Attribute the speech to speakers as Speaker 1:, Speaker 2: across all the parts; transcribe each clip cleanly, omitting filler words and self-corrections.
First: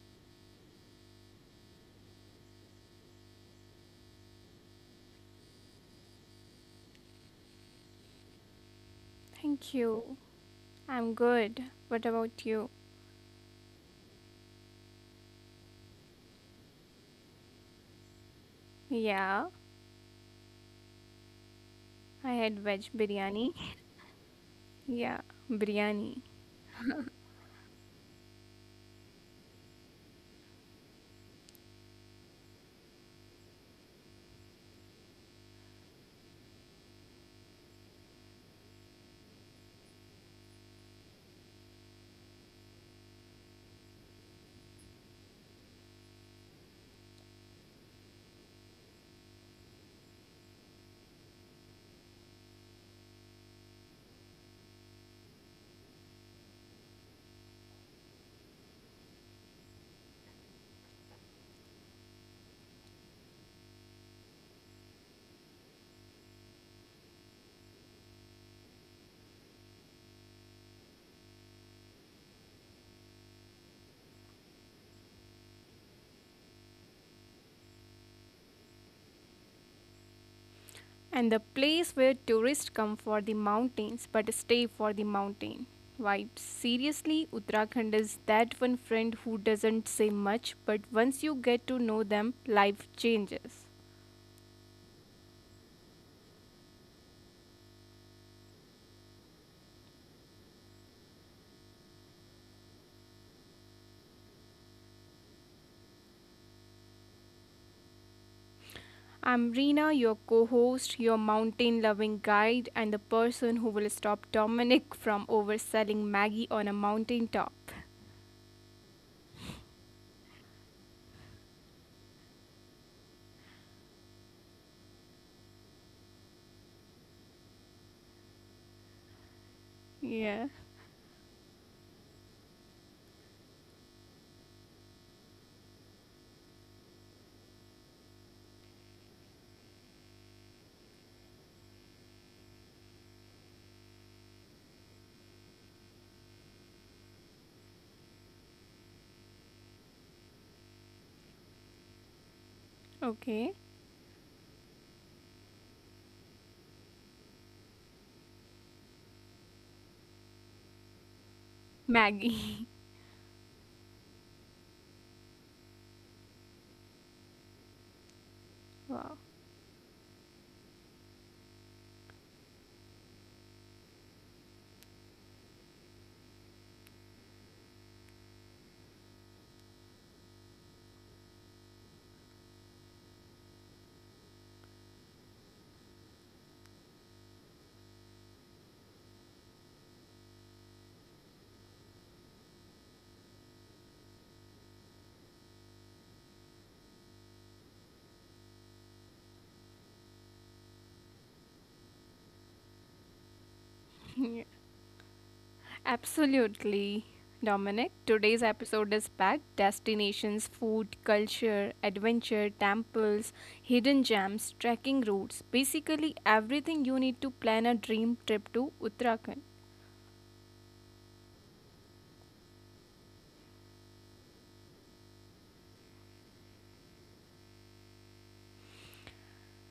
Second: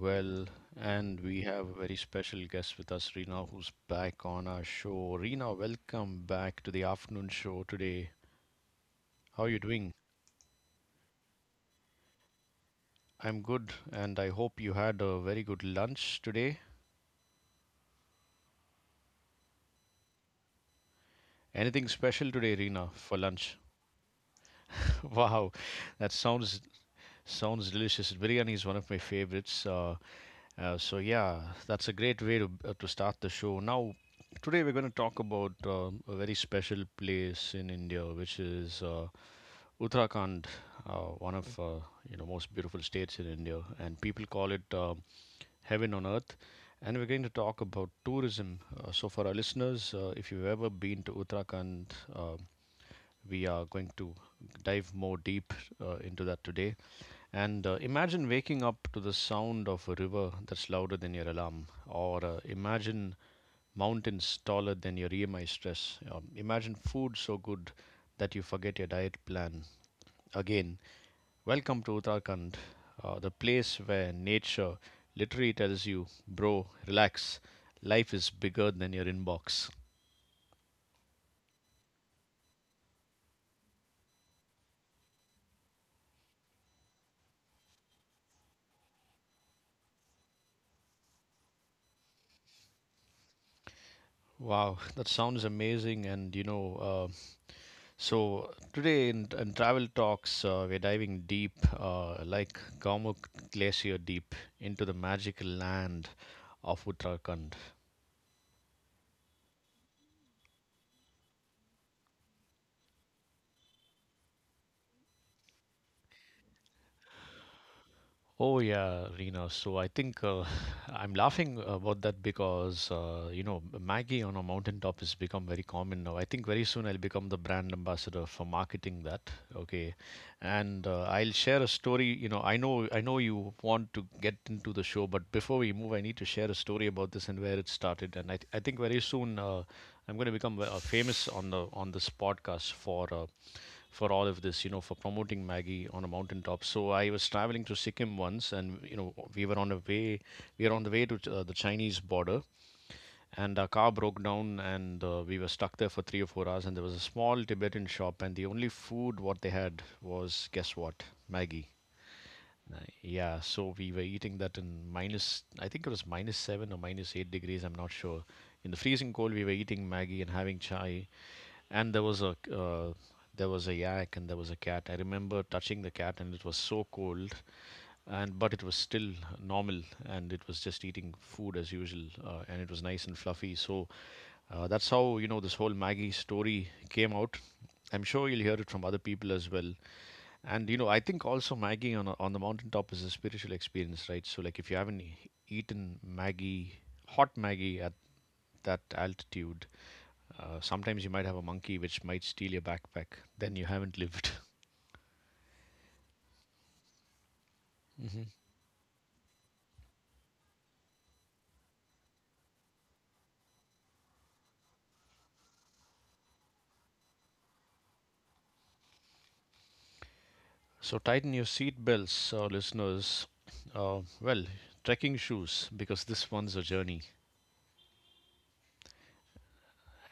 Speaker 1: well. And we have a very special guest with us, Reena, who's back on our show. Reena, welcome back to the afternoon show today. How are
Speaker 2: Thank
Speaker 1: you doing?
Speaker 2: you. I'm good. What about you?
Speaker 1: I'm good, and I hope you had a very good lunch today.
Speaker 2: Yeah, I had veg
Speaker 1: Anything special
Speaker 2: biryani.
Speaker 1: today, Reena, for lunch?
Speaker 2: Yeah, biryani.
Speaker 1: Wow, that sounds delicious. Biryani is one of my favorites. So yeah, that's a great way to start the show. Now, today we're going to talk about a very special place in India, which is Uttarakhand, one of you know most beautiful states in India, and people call it heaven on earth. And we're going to talk about tourism. So for our listeners, if you've ever been to Uttarakhand, we are going to dive more deep into that today. And imagine waking up to the sound of a river that's louder than your alarm, or imagine mountains taller than your EMI stress. Imagine food so good that you forget your diet plan. Again, welcome to Uttarakhand, the place where nature literally tells you, bro, relax, life is bigger than your inbox.
Speaker 2: And the place where tourists come for the mountains but stay for the mountain vibes. Seriously, Uttarakhand is that one friend who doesn't say much, but once you get to know them, life changes.
Speaker 1: Wow, that sounds amazing. So today in travel talks, we're diving deep, like Gaumuk Glacier deep, into the magical land of Uttarakhand.
Speaker 2: I'm Reena, your co host, your mountain loving guide, and the person who will stop Dominic from overselling Maggie on a mountain top.
Speaker 1: Oh yeah, Rina. So I think I'm laughing about that because Maggie on a mountaintop has become very common now. I think very soon I'll become the brand ambassador for marketing that. Okay,
Speaker 2: Yeah.
Speaker 1: and I'll share a story. You know, I know you want to get into the show, but before we move, I need to share a story about this and where it started. And I think very soon I'm going to become famous on the on this podcast for. For all of this, you know, for promoting Maggie on a mountaintop. So I was traveling to Sikkim once, and you know, we were on the way to the Chinese border, and our car
Speaker 2: Okay,
Speaker 1: broke down and we were stuck there for 3 or 4 hours, and there was a small Tibetan shop, and the only food what they had was, guess what, Maggie. Uh,
Speaker 2: Maggie.
Speaker 1: yeah, so we were eating that in minus, I think it was minus 7 or minus 8 degrees, I'm not sure, in the freezing cold. We were
Speaker 2: Wow.
Speaker 1: eating Maggie and having chai, and there was a yak and there was a cat. I remember touching the cat and it was so cold, and but it was still normal and it was just eating food as usual. And it was nice and fluffy. So that's how, you know, this whole Maggie story came out. I'm sure you'll hear it from other people as well. And you know, I think also Maggie on the mountaintop is a spiritual experience, right? So like if you haven't eaten Maggie, hot Maggie at that altitude, sometimes you might have a monkey which might steal your backpack. Then you haven't lived.
Speaker 2: Yeah, absolutely.
Speaker 1: Mm-hmm.
Speaker 2: Dominic, today's episode is packed destinations, food, culture, adventure, temples, hidden gems, trekking routes, basically everything you need to plan a dream trip to Uttarakhand.
Speaker 1: So tighten your seat belts, listeners. Well, trekking shoes, because this one's a journey,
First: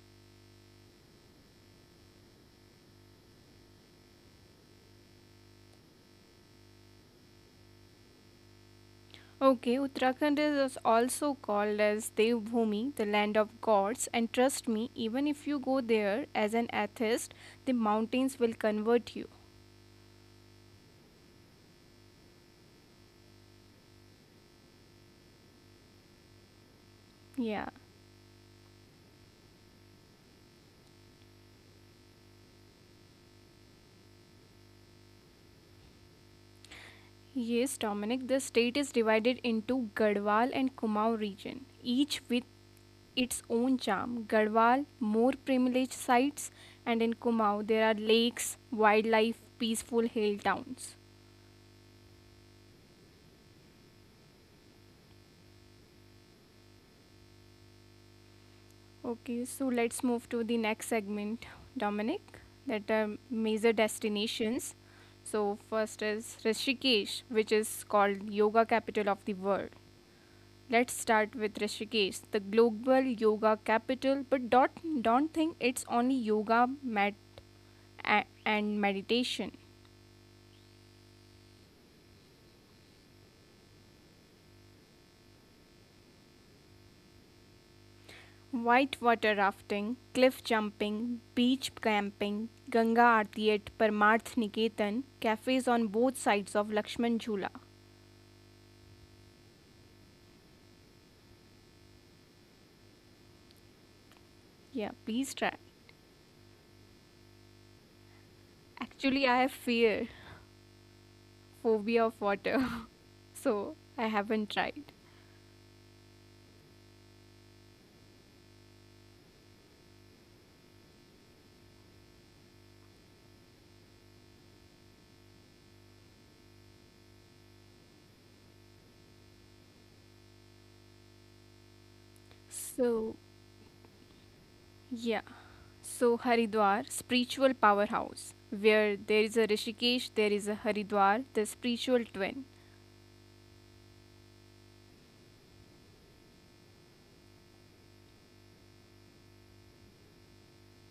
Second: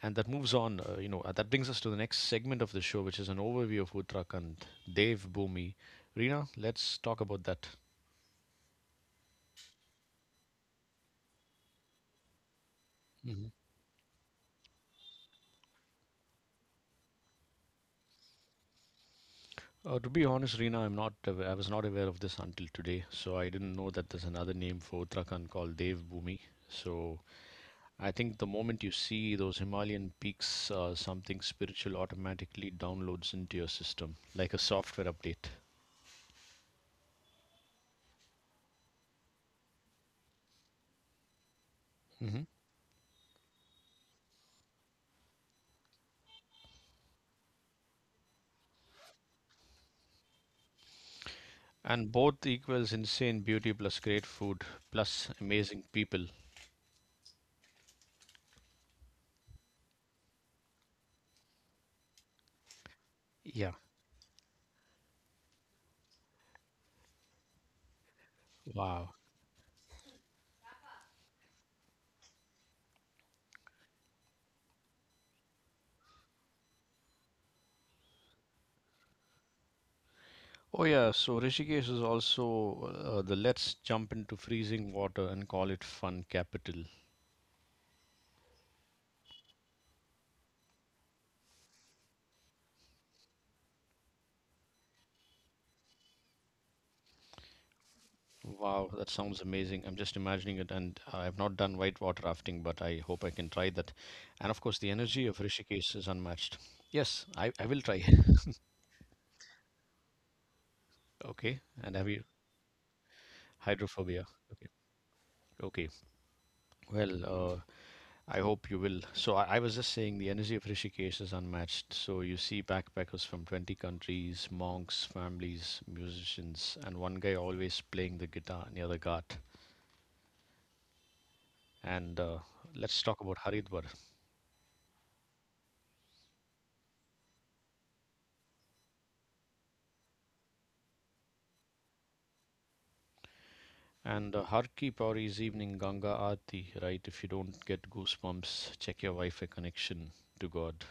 Speaker 1: and that moves on. That brings us to the next segment of the show, which is an overview of Uttarakhand. Dev Bhumi, Reena, let's talk about that.
Speaker 2: Okay, Uttarakhand is also called as Devbhumi, the land
Speaker 1: Hmm.
Speaker 2: of gods, and trust me, even if you go there as an atheist, the mountains will convert you.
Speaker 1: To be honest, Reena, I'm not. I was not aware of this until today, so I didn't know that there's another name for Uttarakhand called Dev Bhumi. So
Speaker 2: Yeah.
Speaker 1: I think the moment you see those Himalayan peaks, something spiritual automatically downloads into your system, like a software update.
Speaker 2: Yes, Dominic, the state is divided into Garhwal and Kumaon region, each
Speaker 1: Hmm.
Speaker 2: with its own charm. Garhwal, more privileged sites, and in Kumaon there are lakes, wildlife, peaceful hill towns.
Speaker 1: And both equals insane beauty plus great food plus amazing people.
Speaker 2: Okay, so let's move to the next segment, Dominic, that are
Speaker 1: Yeah.
Speaker 2: major destinations. So first is Rishikesh, which is called
Speaker 1: Wow.
Speaker 2: yoga capital of the world. Let's start with Rishikesh, the global yoga capital, but don't think it's only yoga med- and meditation.
Speaker 1: Oh yeah, so Rishikesh is also the let's jump into freezing water and call it fun capital.
Speaker 2: Whitewater rafting, cliff jumping, beach camping, Ganga Aarti at Parmarth Niketan, cafes on both sides of Lakshman Jhula.
Speaker 1: Wow, that sounds amazing. I'm just imagining it, and I've not done whitewater rafting, but I hope I can try that. And of course, the
Speaker 2: Yeah,
Speaker 1: energy of
Speaker 2: please try.
Speaker 1: Rishikesh is unmatched. Yes, I will try.
Speaker 2: Actually, I have fear,
Speaker 1: Okay, and have
Speaker 2: phobia
Speaker 1: you
Speaker 2: of water, so I
Speaker 1: hydrophobia?
Speaker 2: haven't
Speaker 1: Okay,
Speaker 2: tried.
Speaker 1: okay. Well, I hope you will. So I was just saying the energy of Rishikesh is unmatched. So you see backpackers from 20 countries, monks, families, musicians, and one guy always playing the guitar near the ghat. And let's talk
Speaker 2: So,
Speaker 1: about Haridwar.
Speaker 2: yeah. So, Haridwar, spiritual powerhouse, where there is a Rishikesh, there is a Haridwar, the spiritual twin.
Speaker 1: And Harki Pauri's evening Ganga Aarti, right? If you don't get goosebumps, check your Wi-Fi connection to God.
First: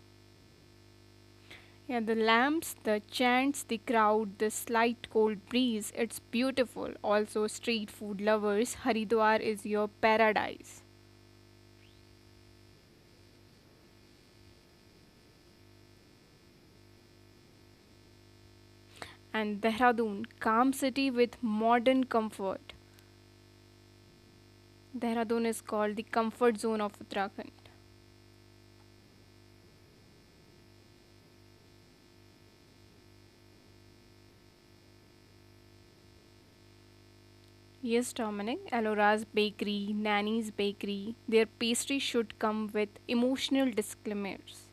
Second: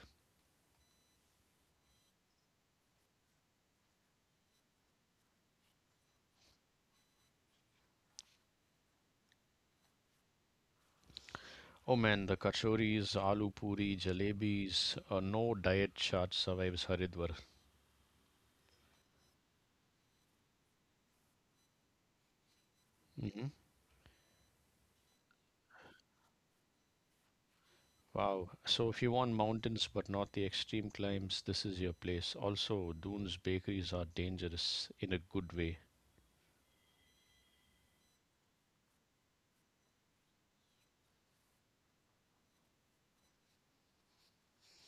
Speaker 2: Yeah, the lamps, the chants, the crowd, the slight cold breeze, it's beautiful. Also, street food lovers, Haridwar is your paradise.
Speaker 1: Oh man, the kachoris, aloo puri, jalebis, no diet chart survives Haridwar.
Speaker 2: And Dehradun, calm city with modern comfort.
Speaker 1: Hmm.
Speaker 2: Dehradun is called the comfort zone of Uttarakhand.
Speaker 1: Wow. So if you want mountains but not the extreme climbs, this is your place. Also, Doon's bakeries are dangerous in a good way.
Speaker 2: Yes, Dominic, Alora's Bakery, Nanny's Bakery, their pastry should come with emotional disclaimers.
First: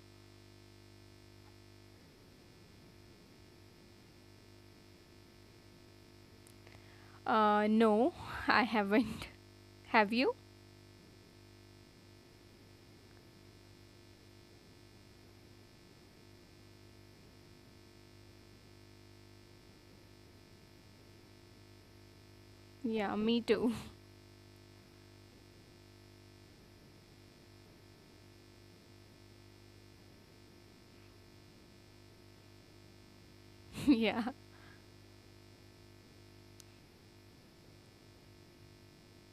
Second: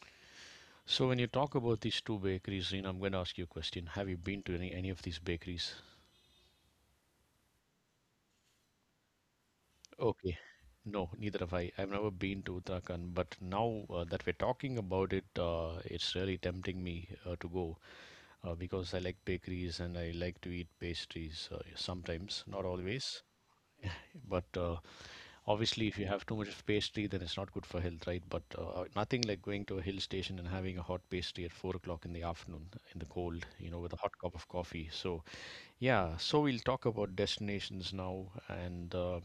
Speaker 1: So when you talk about these two bakeries, Reena, I'm going to ask you a question. Have you been to any of these bakeries?
Speaker 2: No, I haven't. Have
Speaker 1: Okay.
Speaker 2: you?
Speaker 1: No, neither have I. I've never been to Uttarakhand, but now that we're talking about it, it's really tempting me to go because I like bakeries and I like to eat pastries sometimes, not
Speaker 2: Yeah,
Speaker 1: always.
Speaker 2: me too.
Speaker 1: But obviously, if you have too much of pastry, then it's not good for health, right? But nothing like going to a hill station and having a hot pastry at 4 o'clock in the afternoon in the cold, you know, with a hot
Speaker 2: yeah.
Speaker 1: cup of coffee. So, yeah, so we'll talk about destinations now and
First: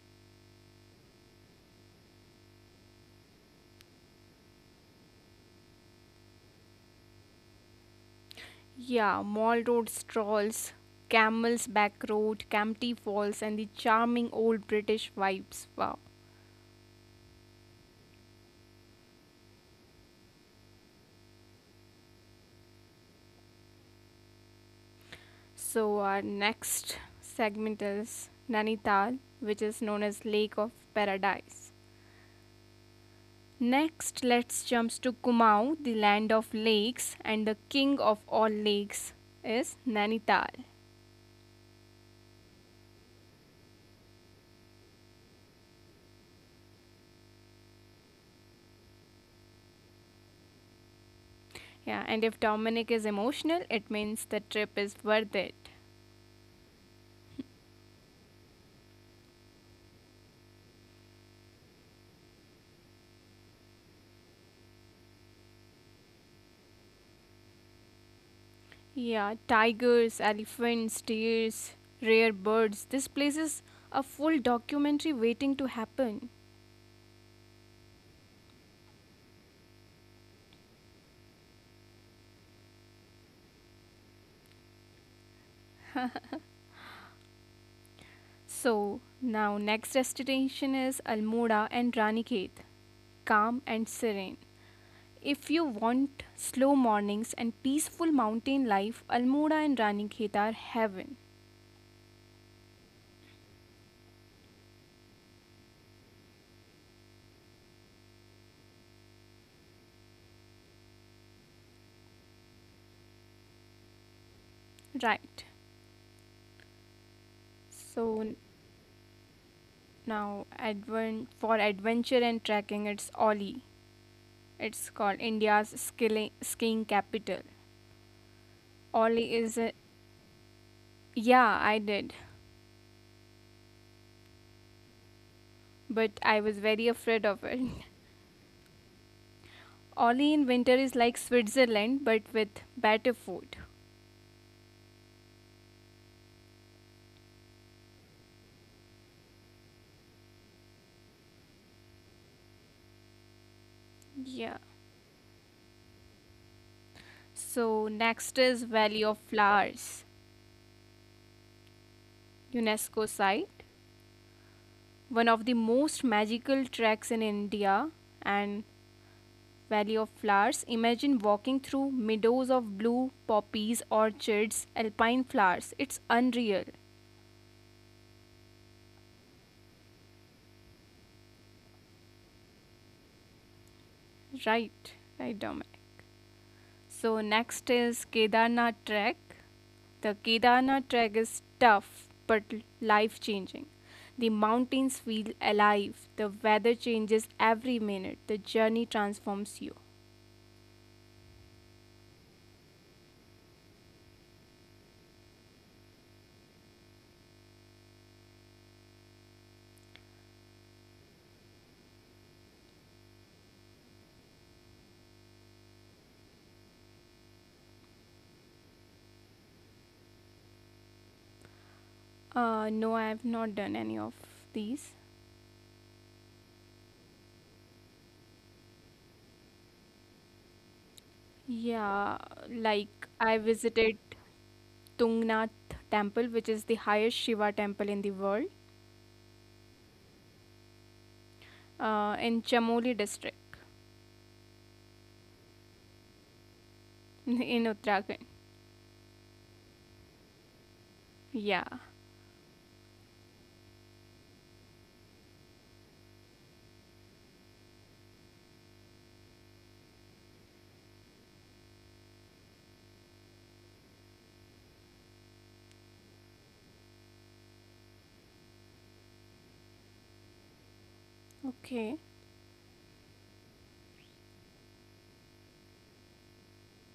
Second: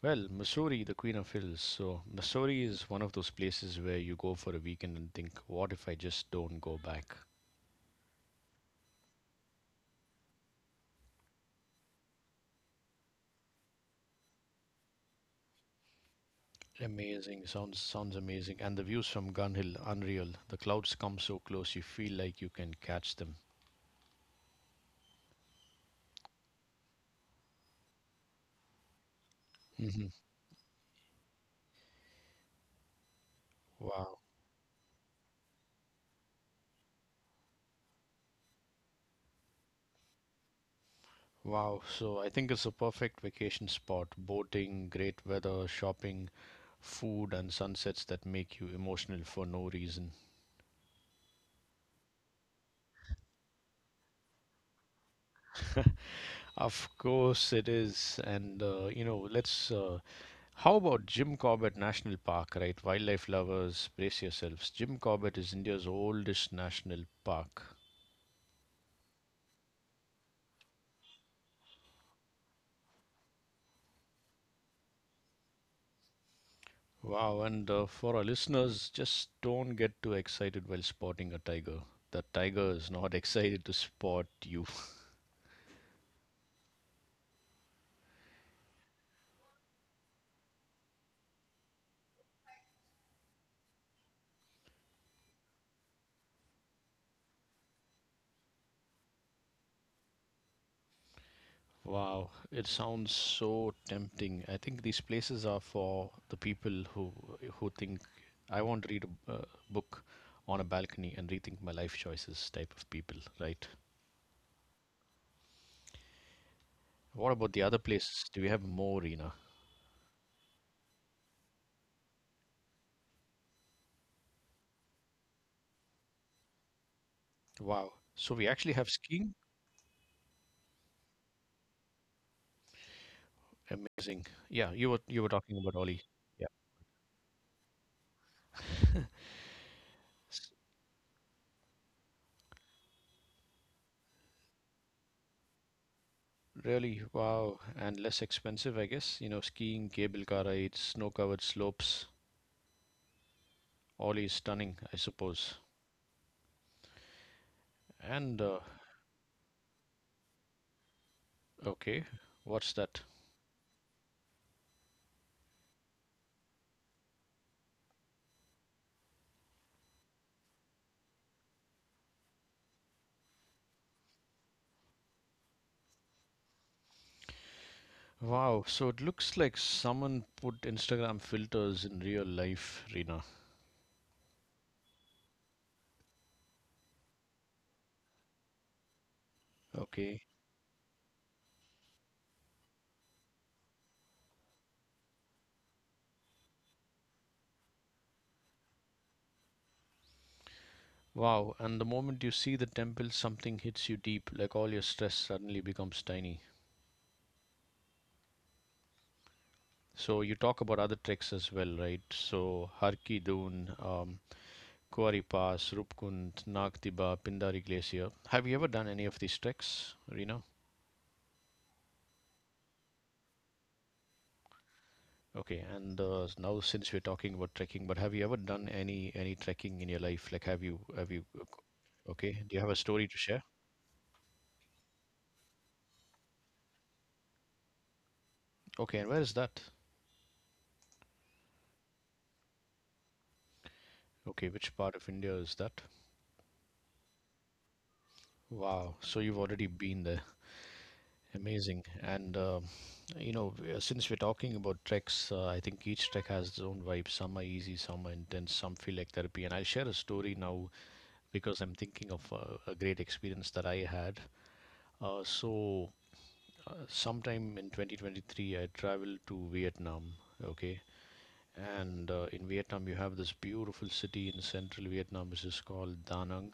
Speaker 1: well, Missouri, the Queen of Hills. So, Missouri is one of those places where you go for a weekend and think, what if I just don't go back?
Speaker 2: Yeah, Mall Road strolls, Camel's Back Road, Campty Falls, and the charming old British vibes. Wow.
Speaker 1: Amazing. Sounds amazing. And the views from Gun Hill, unreal. The clouds come so close, you feel like you can catch them.
Speaker 2: So, our next segment is Nanital, which is
Speaker 1: Hmm.
Speaker 2: known as Lake of Paradise.
Speaker 1: Wow.
Speaker 2: Next, let's jump to Kumaon, the land of lakes, and the king of all lakes is Nanital.
Speaker 1: Wow. So, I think it's a perfect vacation spot. Boating, great weather, shopping, food, and sunsets that make you emotional for no reason.
Speaker 2: Yeah, and if Dominic is emotional, it means the trip is worth it.
Speaker 1: Of course it is. And, you know, let's how about Jim Corbett National Park, right? Wildlife lovers, brace yourselves. Jim Corbett is India's oldest national park.
Speaker 2: Yeah, tigers, elephants, deers, rare birds. This place is a full documentary waiting to happen.
Speaker 1: Wow, and for our listeners, just don't get too excited while spotting a tiger. The tiger is not excited to spot you.
Speaker 2: So, now next destination is Almora and Ranikhet, calm and serene. If you want slow mornings and peaceful mountain life, Almora and Ranikhet are heaven.
Speaker 1: Wow, it sounds so tempting. I think these places are for the people who think I want to read a book on a balcony and rethink my life choices type of people, right?
Speaker 2: Right.
Speaker 1: What about the other
Speaker 2: So
Speaker 1: places? Do we have more, Rina?
Speaker 2: now advent for adventure and trekking it's Oli. It's called India's skilling, skiing capital.
Speaker 1: Wow. So we actually have
Speaker 2: Ollie
Speaker 1: skiing?
Speaker 2: is a. Yeah, I did.
Speaker 1: Amazing. Yeah, you were talking about Oli.
Speaker 2: But I was
Speaker 1: Yeah.
Speaker 2: very afraid of it. Ollie in winter is like Switzerland but with better food.
Speaker 1: Really, wow. And less expensive, I guess. You know, skiing, cable car rides, snow-covered slopes. Oli
Speaker 2: Yeah.
Speaker 1: is stunning, I suppose.
Speaker 2: So next is
Speaker 1: And
Speaker 2: Valley of Flowers,
Speaker 1: okay, what's
Speaker 2: UNESCO
Speaker 1: that?
Speaker 2: site, one of the most magical tracks in India and Valley of Flowers. Imagine walking through meadows of blue poppies, orchards, alpine flowers. It's unreal.
Speaker 1: Wow, so it looks like someone put Instagram filters in real life, Rina.
Speaker 2: Right, right, Dominic. So next is Kedarnath trek. The
Speaker 1: Okay.
Speaker 2: Kedarnath trek is tough but life changing. The mountains feel alive. The weather changes every minute. The journey transforms you.
Speaker 1: Wow, and the moment you see the temple, something hits you deep, like all your stress suddenly becomes tiny. So you talk about other tricks as well, right? So Harki Dun, Kuari Pass, Rupkund, Nagtiba, Pindari Glacier. Have you ever done any of these treks, Rina?
Speaker 2: No, I have not done any of these.
Speaker 1: Okay, and now since we're talking about trekking, but have you ever done any trekking in your life? Like, have you?
Speaker 2: Yeah,
Speaker 1: Okay, do you
Speaker 2: like
Speaker 1: have a
Speaker 2: I
Speaker 1: story to share?
Speaker 2: visited Tungnath temple, which is the highest Shiva temple in the world,
Speaker 1: Okay, and where is that?
Speaker 2: in Chamoli district
Speaker 1: Okay, which part of India is that?
Speaker 2: in Uttarakhand.
Speaker 1: Wow, so you've already been there.
Speaker 2: Yeah.
Speaker 1: Amazing. And since we're talking about treks, I think each trek has its own vibe. Some are easy, some are intense, some feel like therapy. And I'll share a story now because I'm thinking of a great experience that I had. Uh, so, Sometime in 2023, I traveled to Vietnam. Okay.
Speaker 2: Okay.
Speaker 1: And in Vietnam, you have this beautiful city in central Vietnam, which is called Da Nang.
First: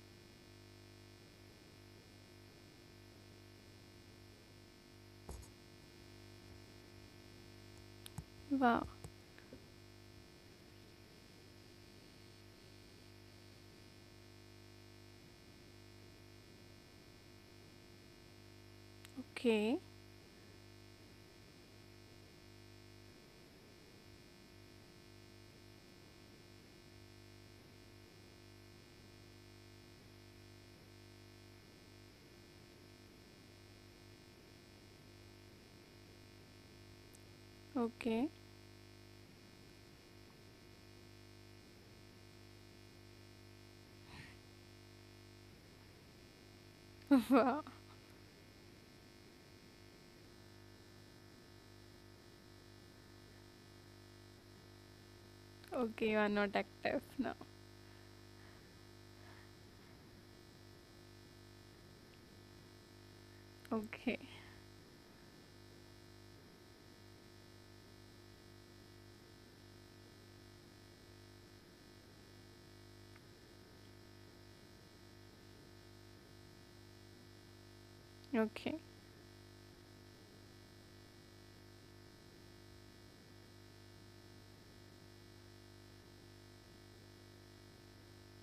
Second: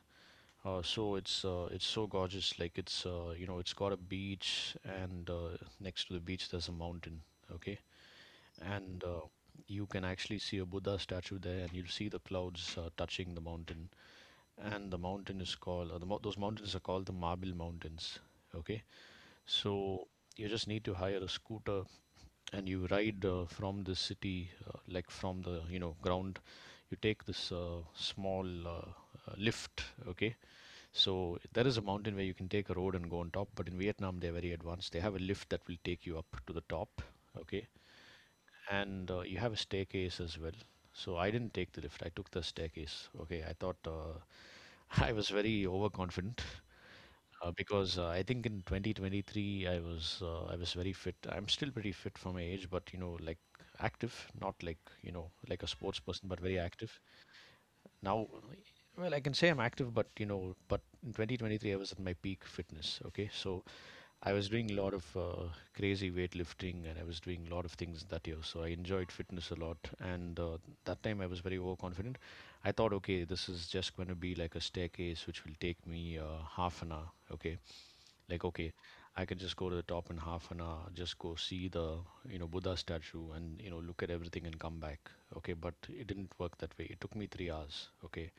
Speaker 1: It's so gorgeous. Like it's it's got a beach, and next to the beach there's a mountain. Okay,
Speaker 2: Wow.
Speaker 1: and you can actually see a Buddha statue there, and you'll see the clouds touching the mountain. And the mountain is called those mountains are called the Marble Mountains. Okay,
Speaker 2: Okay.
Speaker 1: so you just need to hire a scooter, and you ride from the city, like from the ground. You take this small lift. Okay, so there is a mountain where you can take a road and go on top, but in Vietnam they're very advanced. They have a lift that will take you up to the top, okay?
Speaker 2: Okay.
Speaker 1: And you have a staircase as well. So I didn't take the lift. I took the staircase. Okay, I thought I was very overconfident
Speaker 2: Wow.
Speaker 1: because I think in 2023 I was very fit. I'm still pretty fit for my age, but you know, like active, not like you know like a sports
Speaker 2: Okay, you are
Speaker 1: person, but
Speaker 2: not
Speaker 1: very active
Speaker 2: active now.
Speaker 1: now. Well, I can say I'm active, but you know, but in 2023 I was at my peak fitness. Okay, so
Speaker 2: Okay.
Speaker 1: I was doing a lot of crazy weightlifting, and I was doing a lot of things that year, so I enjoyed fitness a lot. And that time I was very overconfident. I thought, okay, this is just going to be like a staircase which will take me half an hour. Okay, like, okay,
Speaker 2: Okay.
Speaker 1: I can just go to the top in half an hour, just go see the, you know, buddha statue, and you know, look at everything and come back. Okay, but it didn't work that way. It took me 3 hours. Okay,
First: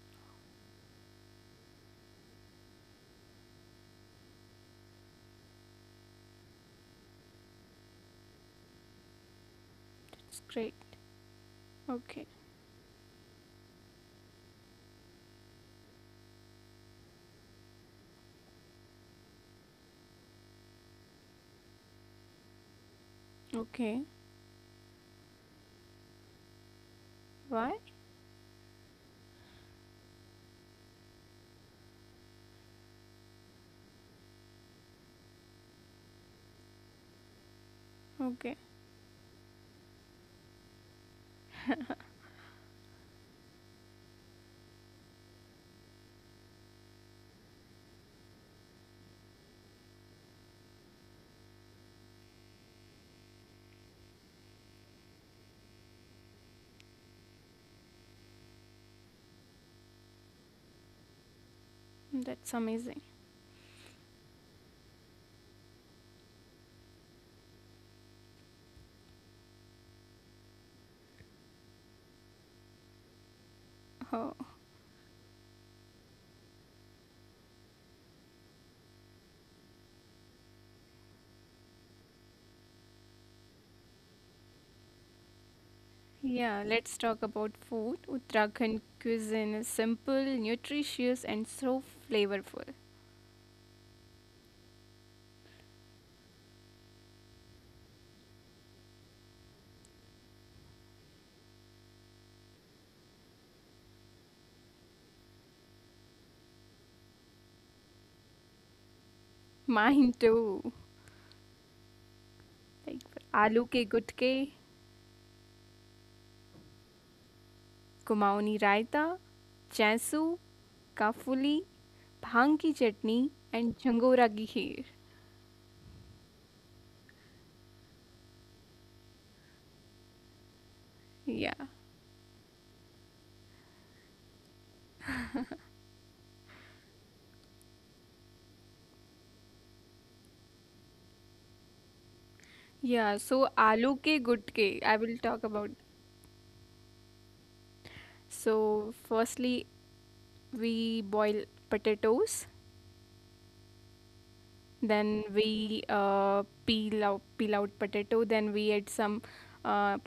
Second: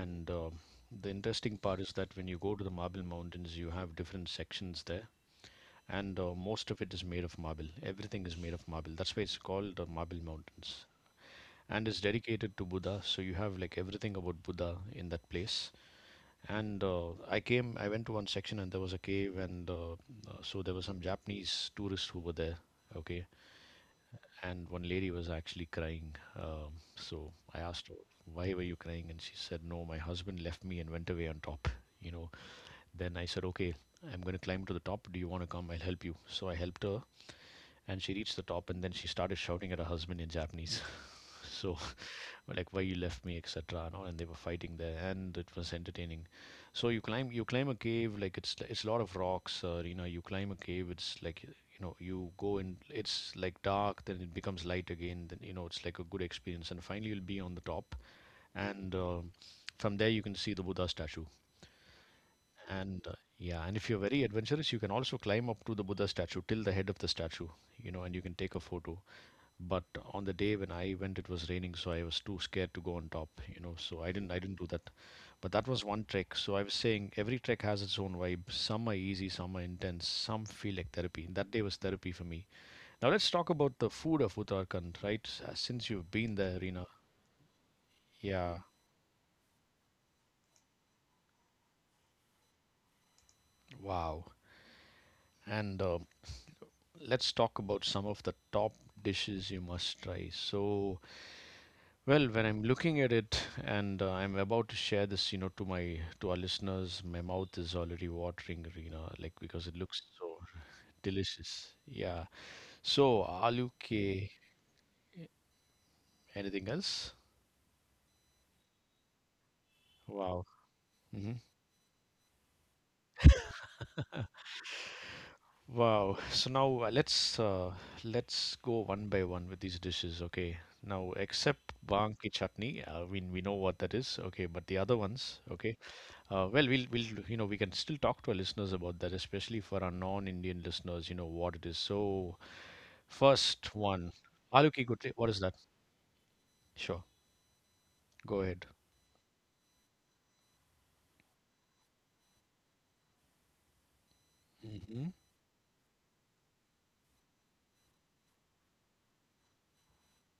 Speaker 1: and the interesting part is that when you go to the Marble Mountains, you have different sections there, and most of it is made of marble. Everything is made of marble. That's why it's called the Marble
Speaker 2: That's great.
Speaker 1: Mountains. And it's
Speaker 2: Okay.
Speaker 1: dedicated to Buddha, so you have like everything about Buddha in that place. And I went to one section, and there was a cave, and so there were some Japanese tourists who were there. Okay,
Speaker 2: Okay.
Speaker 1: and one lady was actually crying. So I
Speaker 2: Why?
Speaker 1: asked her, "Why were you crying?" And she said, "No, my husband left me and went away on top." You know. Then I said, "Okay, I'm going to climb to the top. Do you want to come? I'll help you." So I helped her, and she reached the
Speaker 2: Okay.
Speaker 1: top, and then she started shouting at her husband in Japanese. So, like, why you left me, etc. and all, and they were fighting there, and it was entertaining. So you climb, you climb a cave. It's a lot of rocks, or you know, you climb a cave, it's like, you know, you go in, it's like dark, then it becomes light again, then you know, it's like a good experience, and finally you'll be on the top. And from there you can see the buddha statue.
Speaker 2: That's amazing.
Speaker 1: And yeah, and if you're very adventurous, you can also climb up to the buddha statue, till the head of the statue, you know, and you can take a photo. But on the day when I went, it was raining, so I was too scared to go on top, you know.
Speaker 2: Oh.
Speaker 1: I didn't do that. But that was one trek. So I was saying every trek has its own vibe. Some are easy, some are intense, some feel like therapy. That day was therapy for me. Now let's talk about the food of Uttarakhand, right? Since you've been there,
Speaker 2: Yeah,
Speaker 1: Rina.
Speaker 2: let's talk about food.
Speaker 1: Yeah,
Speaker 2: Uttarakhand cuisine is simple, nutritious, and so flavorful.
Speaker 1: wow. And let's talk about some of the top dishes you must try. So, well, when I'm looking at it, and I'm about to share this, you know, to my to our listeners, my mouth is already watering, you know, like, because it looks
Speaker 2: Mine
Speaker 1: so
Speaker 2: too.
Speaker 1: delicious. Yeah. So,
Speaker 2: Like
Speaker 1: aloo
Speaker 2: aloo ke
Speaker 1: ke,
Speaker 2: gutke,
Speaker 1: anything else?
Speaker 2: kumaoni raita,
Speaker 1: Wow.
Speaker 2: chansu,
Speaker 1: Hmm.
Speaker 2: kafuli, भांग की चटनी and झंगोरा की खीर
Speaker 1: Wow. So now let's go one by one with these dishes, okay? Now, except
Speaker 2: या
Speaker 1: bang ki chutney, we know what that is, okay, but the other ones, okay? Well, you know, we can still talk to our listeners about that, especially for our non-Indian listeners, you know, what it is. So,
Speaker 2: या
Speaker 1: first
Speaker 2: सो
Speaker 1: one,
Speaker 2: आलू के
Speaker 1: aloo ki gotti,
Speaker 2: गुटके
Speaker 1: what is
Speaker 2: I
Speaker 1: that?
Speaker 2: Will talk about.
Speaker 1: Sure, go ahead.
Speaker 2: So, firstly, we boil potatoes,
Speaker 1: Hmm.
Speaker 2: then we peel out potato, then we add some uh,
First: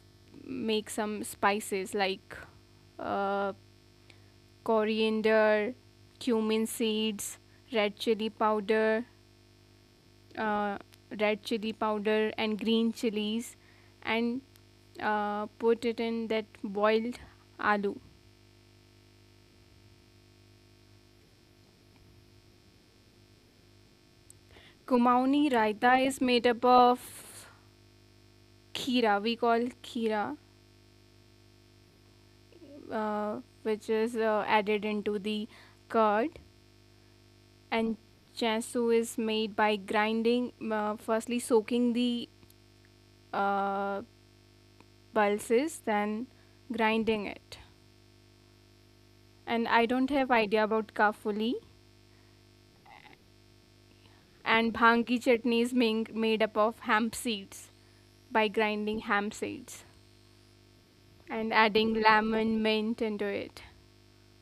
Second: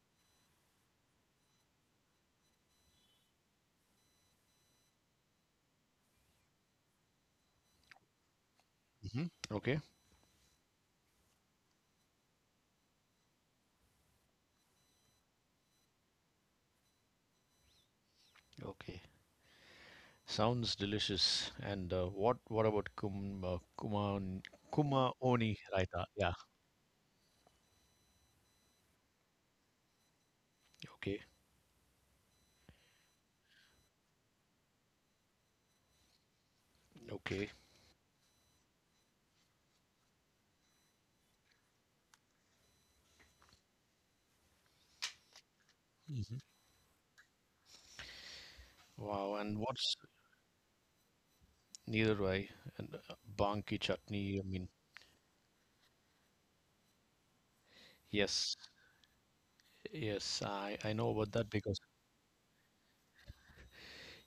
Speaker 2: make some spices like uh, coriander, cumin seeds, red chili powder,
Speaker 1: Hmm. Okay,
Speaker 2: uh, red chili powder, and green chilies, and put it in that boiled aloo.
Speaker 1: okay. Sounds delicious. And what about kuma
Speaker 2: Kumauni
Speaker 1: oni
Speaker 2: raita
Speaker 1: raita?
Speaker 2: is
Speaker 1: Yeah,
Speaker 2: made up of khira. We call khira
Speaker 1: okay,
Speaker 2: which is added into the curd,
Speaker 1: okay.
Speaker 2: and chasu is made by grinding firstly soaking the uh, pulses then
Speaker 1: Hmm.
Speaker 2: grinding it,
Speaker 1: Wow,
Speaker 2: and
Speaker 1: and
Speaker 2: I
Speaker 1: what's,
Speaker 2: don't have idea about ka.
Speaker 1: neither do I. And bang ki chutney? I
Speaker 2: And
Speaker 1: mean,
Speaker 2: bhang ki chutney is made up of hemp seeds by
Speaker 1: yes,
Speaker 2: grinding hemp seeds
Speaker 1: yes, I know about
Speaker 2: and
Speaker 1: that, because.
Speaker 2: adding lemon mint into it.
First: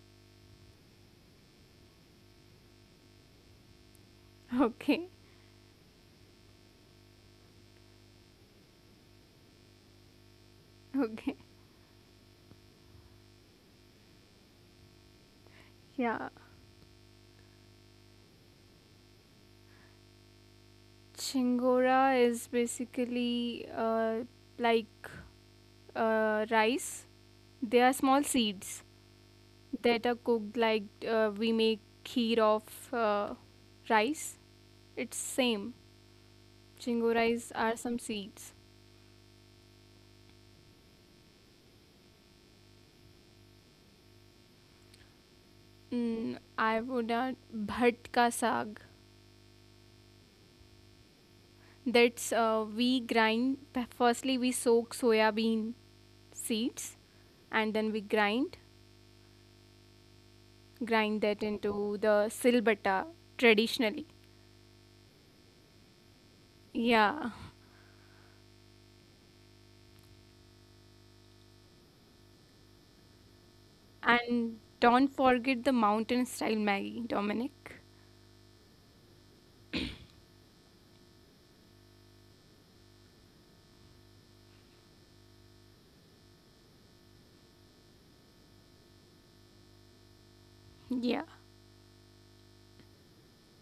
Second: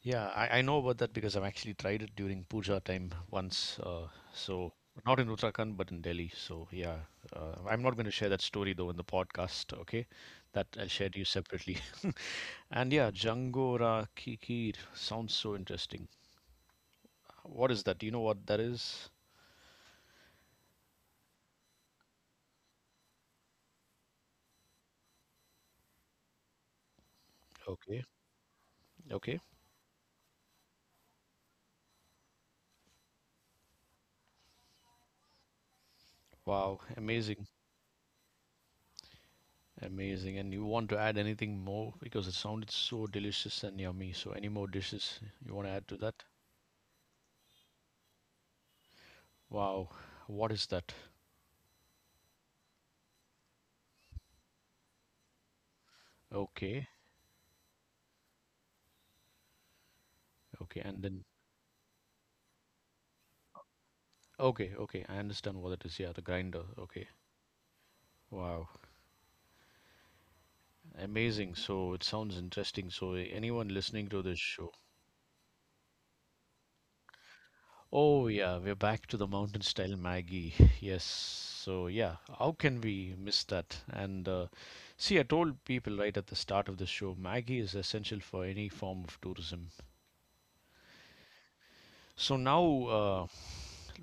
Speaker 1: Yeah, I know about that because I've actually tried it during puja time once. So,
Speaker 2: Okay,
Speaker 1: not in Uttarakhand, but in Delhi. So yeah, I'm not going to share that story though in the podcast. Okay, that I'll share to you
Speaker 2: okay.
Speaker 1: separately. And yeah, Jangora Kikir sounds so interesting.
Speaker 2: Yeah,
Speaker 1: What is that? Do you know what that is?
Speaker 2: chingora is basically like rice, they are
Speaker 1: Okay,
Speaker 2: small seeds
Speaker 1: okay.
Speaker 2: that are cooked like we make kheer of uh, rice. It's same.
Speaker 1: Wow,
Speaker 2: Chingo
Speaker 1: amazing,
Speaker 2: rice are some seeds.
Speaker 1: amazing. And you want to add anything more, because it sounded so delicious and yummy. So any more dishes you want to add to that?
Speaker 2: Mm, I would add bhat ka saag.
Speaker 1: Wow, what is that?
Speaker 2: That's we grind. Firstly, we soak soya bean
Speaker 1: Okay.
Speaker 2: seeds, and then we grind
Speaker 1: Okay, and then
Speaker 2: grind that into the silbata traditionally.
Speaker 1: okay, okay, I understand what it is. Yeah, the grinder. Okay,
Speaker 2: Yeah,
Speaker 1: wow, amazing. So it sounds interesting. So anyone listening to this show?
Speaker 2: and don't forget the mountain style Maggie, Dominic.
Speaker 1: Oh yeah, we're back to the mountain style Maggie. Yes. So yeah, how can we miss that? And see, I told people right at the start of the show, Maggie is essential for any form of tourism.
Speaker 2: Yeah.
Speaker 1: So now, uh,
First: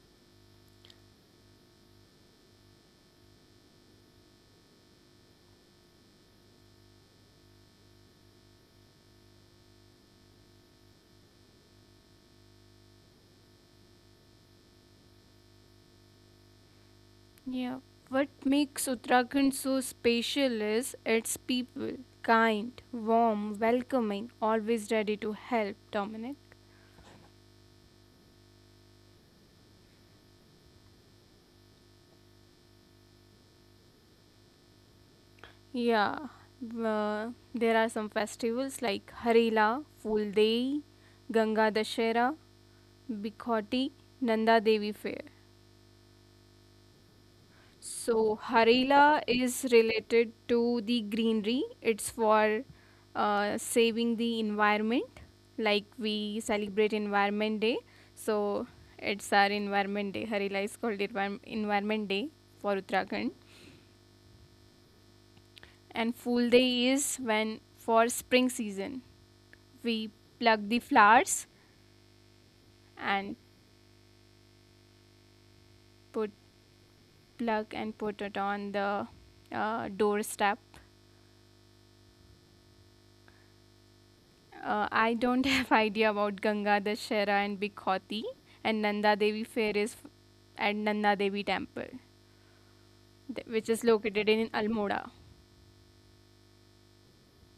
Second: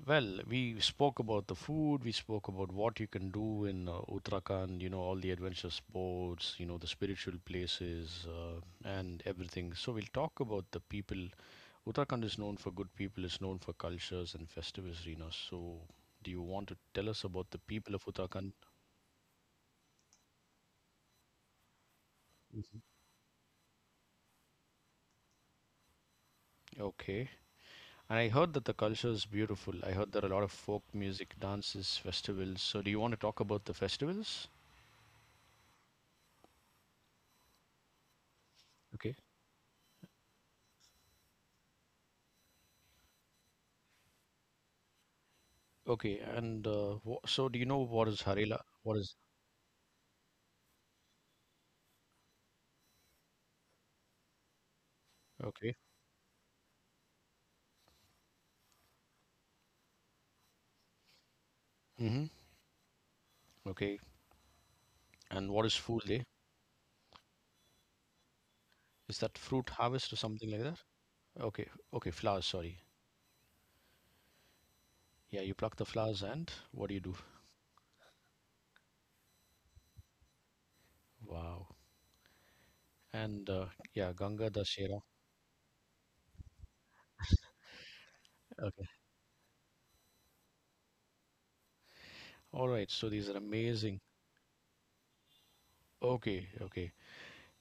Speaker 1: well, we spoke about the food, we spoke about what you can do in Uttarakhand, you know, all the adventure sports, you know, the spiritual places, and everything. So we'll talk about the people. Uttarakhand is known for good people, it's known for cultures and festivals, Rina. So do you want to tell us about the
Speaker 2: Yeah,
Speaker 1: people of
Speaker 2: what
Speaker 1: Uttarakhand?
Speaker 2: makes Uttarakhand so special is its people. Kind,
Speaker 1: Mhm.
Speaker 2: warm, welcoming, always ready to help, Dominic.
Speaker 1: Okay. And I heard that the culture is beautiful. I heard there are a lot of folk music, dances, festivals. So do you want to talk about the festivals?
Speaker 2: Yeah, there are some festivals like Harila, Fuldei, Ganga Dashera, Bikhoti, Nanda Devi Fair.
Speaker 1: Okay, and wha so do you know what
Speaker 2: So
Speaker 1: is Harela? What
Speaker 2: Harela
Speaker 1: is
Speaker 2: is related to the greenery. It's for saving the environment. Like
Speaker 1: okay?
Speaker 2: we celebrate Environment Day. So it's our Environment Day. Harela is called Envi- Environment Day
Speaker 1: Hmm.
Speaker 2: for Uttarakhand.
Speaker 1: Okay, and what is
Speaker 2: And
Speaker 1: Fool
Speaker 2: Fool
Speaker 1: Day?
Speaker 2: Day is when for spring season
Speaker 1: Is that fruit
Speaker 2: we
Speaker 1: harvest or
Speaker 2: plug
Speaker 1: something
Speaker 2: the
Speaker 1: like that?
Speaker 2: flowers
Speaker 1: Okay, okay, flowers. Sorry,
Speaker 2: and
Speaker 1: yeah, you pluck the
Speaker 2: put
Speaker 1: flowers and what do you do?
Speaker 2: plug and put it on the doorstep.
Speaker 1: Wow, and yeah, Ganga
Speaker 2: I
Speaker 1: Dashera.
Speaker 2: don't have idea about Ganga Dashera and Bikhoti, and
Speaker 1: Okay,
Speaker 2: Nanda Devi Fair is f- at Nanda Devi Temple,
Speaker 1: all right. So these are
Speaker 2: th- which is
Speaker 1: amazing.
Speaker 2: located in Almora.
Speaker 1: Okay, okay.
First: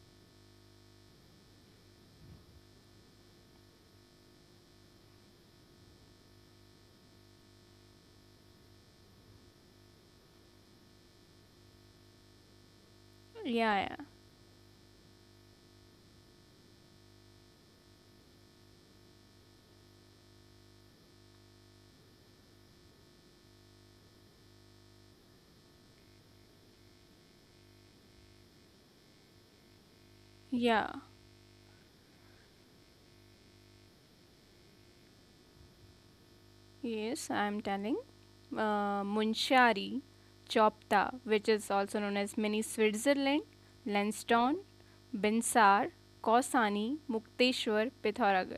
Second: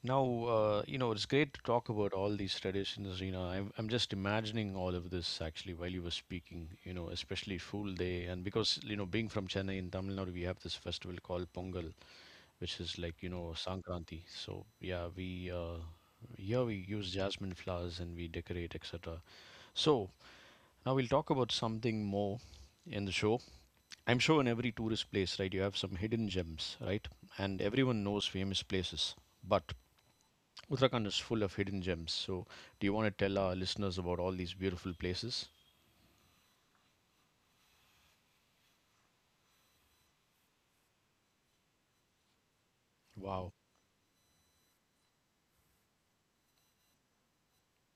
Speaker 1: Now, you know, it's great to talk about all these traditions, you know. I'm just imagining all of this actually while you were speaking, you know, especially Fool Day. And because, you know, being from Chennai in Tamil Nadu, we have this festival called Pongal, which is like, you
Speaker 2: Yeah,
Speaker 1: know,
Speaker 2: yeah,
Speaker 1: Sankranti. So, yeah, here we use jasmine flowers and we decorate, etc. So, now we'll talk about something more in the show. I'm sure in every tourist place, right, you have some hidden gems, right? And everyone knows famous places. But
Speaker 2: yeah.
Speaker 1: Uttarakhand is full of hidden gems. So, do you want to tell our listeners about all these beautiful places?
Speaker 2: Yes, I'm telling. Munshari, Chopta, which is also known as Mini Switzerland,
Speaker 1: Wow.
Speaker 2: Lansdowne, Binsar, Kausani, Mukteshwar, Pitharagar.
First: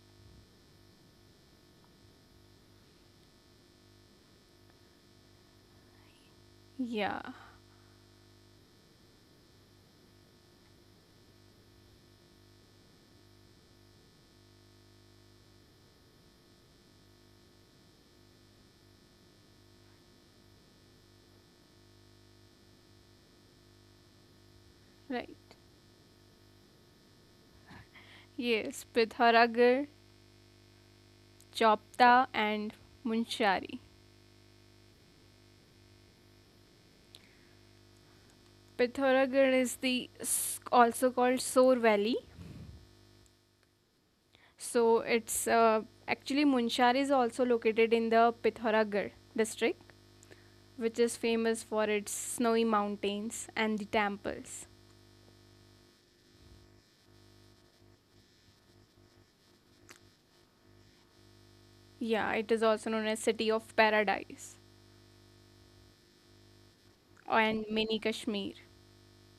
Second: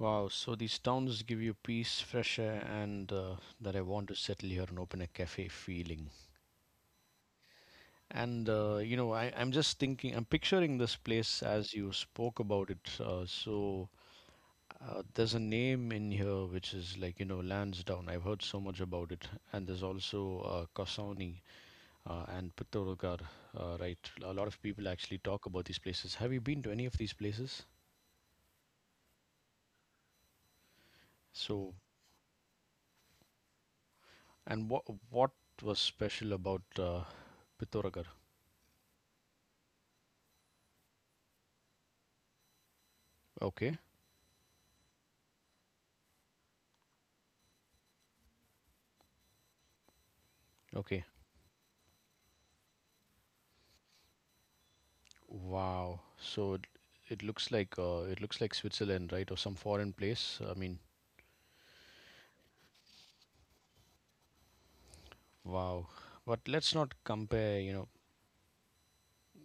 Speaker 1: Wow. So, these towns give you peace, fresh air, and that I want to settle here and open a cafe feeling.
Speaker 2: Yeah,
Speaker 1: And, you know, I'm just thinking, I'm picturing this place as you spoke about it. There's a name in here which is like, you know, Lansdowne. I've heard so much about it. And there's also Kasauni, and Pittoragar, right? A lot of people actually
Speaker 2: right.
Speaker 1: talk about these places. Have you been to any of these places?
Speaker 2: Yes, Pitharagar,
Speaker 1: So,
Speaker 2: Chopta, and Munshari.
Speaker 1: and what was special about Pittoragar?
Speaker 2: Pithoragarh is the also called Soar Valley.
Speaker 1: Okay,
Speaker 2: So it's actually Munshar is also located in the Pithoragarh district,
Speaker 1: okay,
Speaker 2: which is famous for its snowy mountains and the temples.
Speaker 1: wow. So it, it looks like Switzerland, right, or some foreign place. I mean,
Speaker 2: Yeah, it is also known as City of Paradise
Speaker 1: wow. But let's not compare,
Speaker 2: and
Speaker 1: you know.
Speaker 2: mini Kashmir.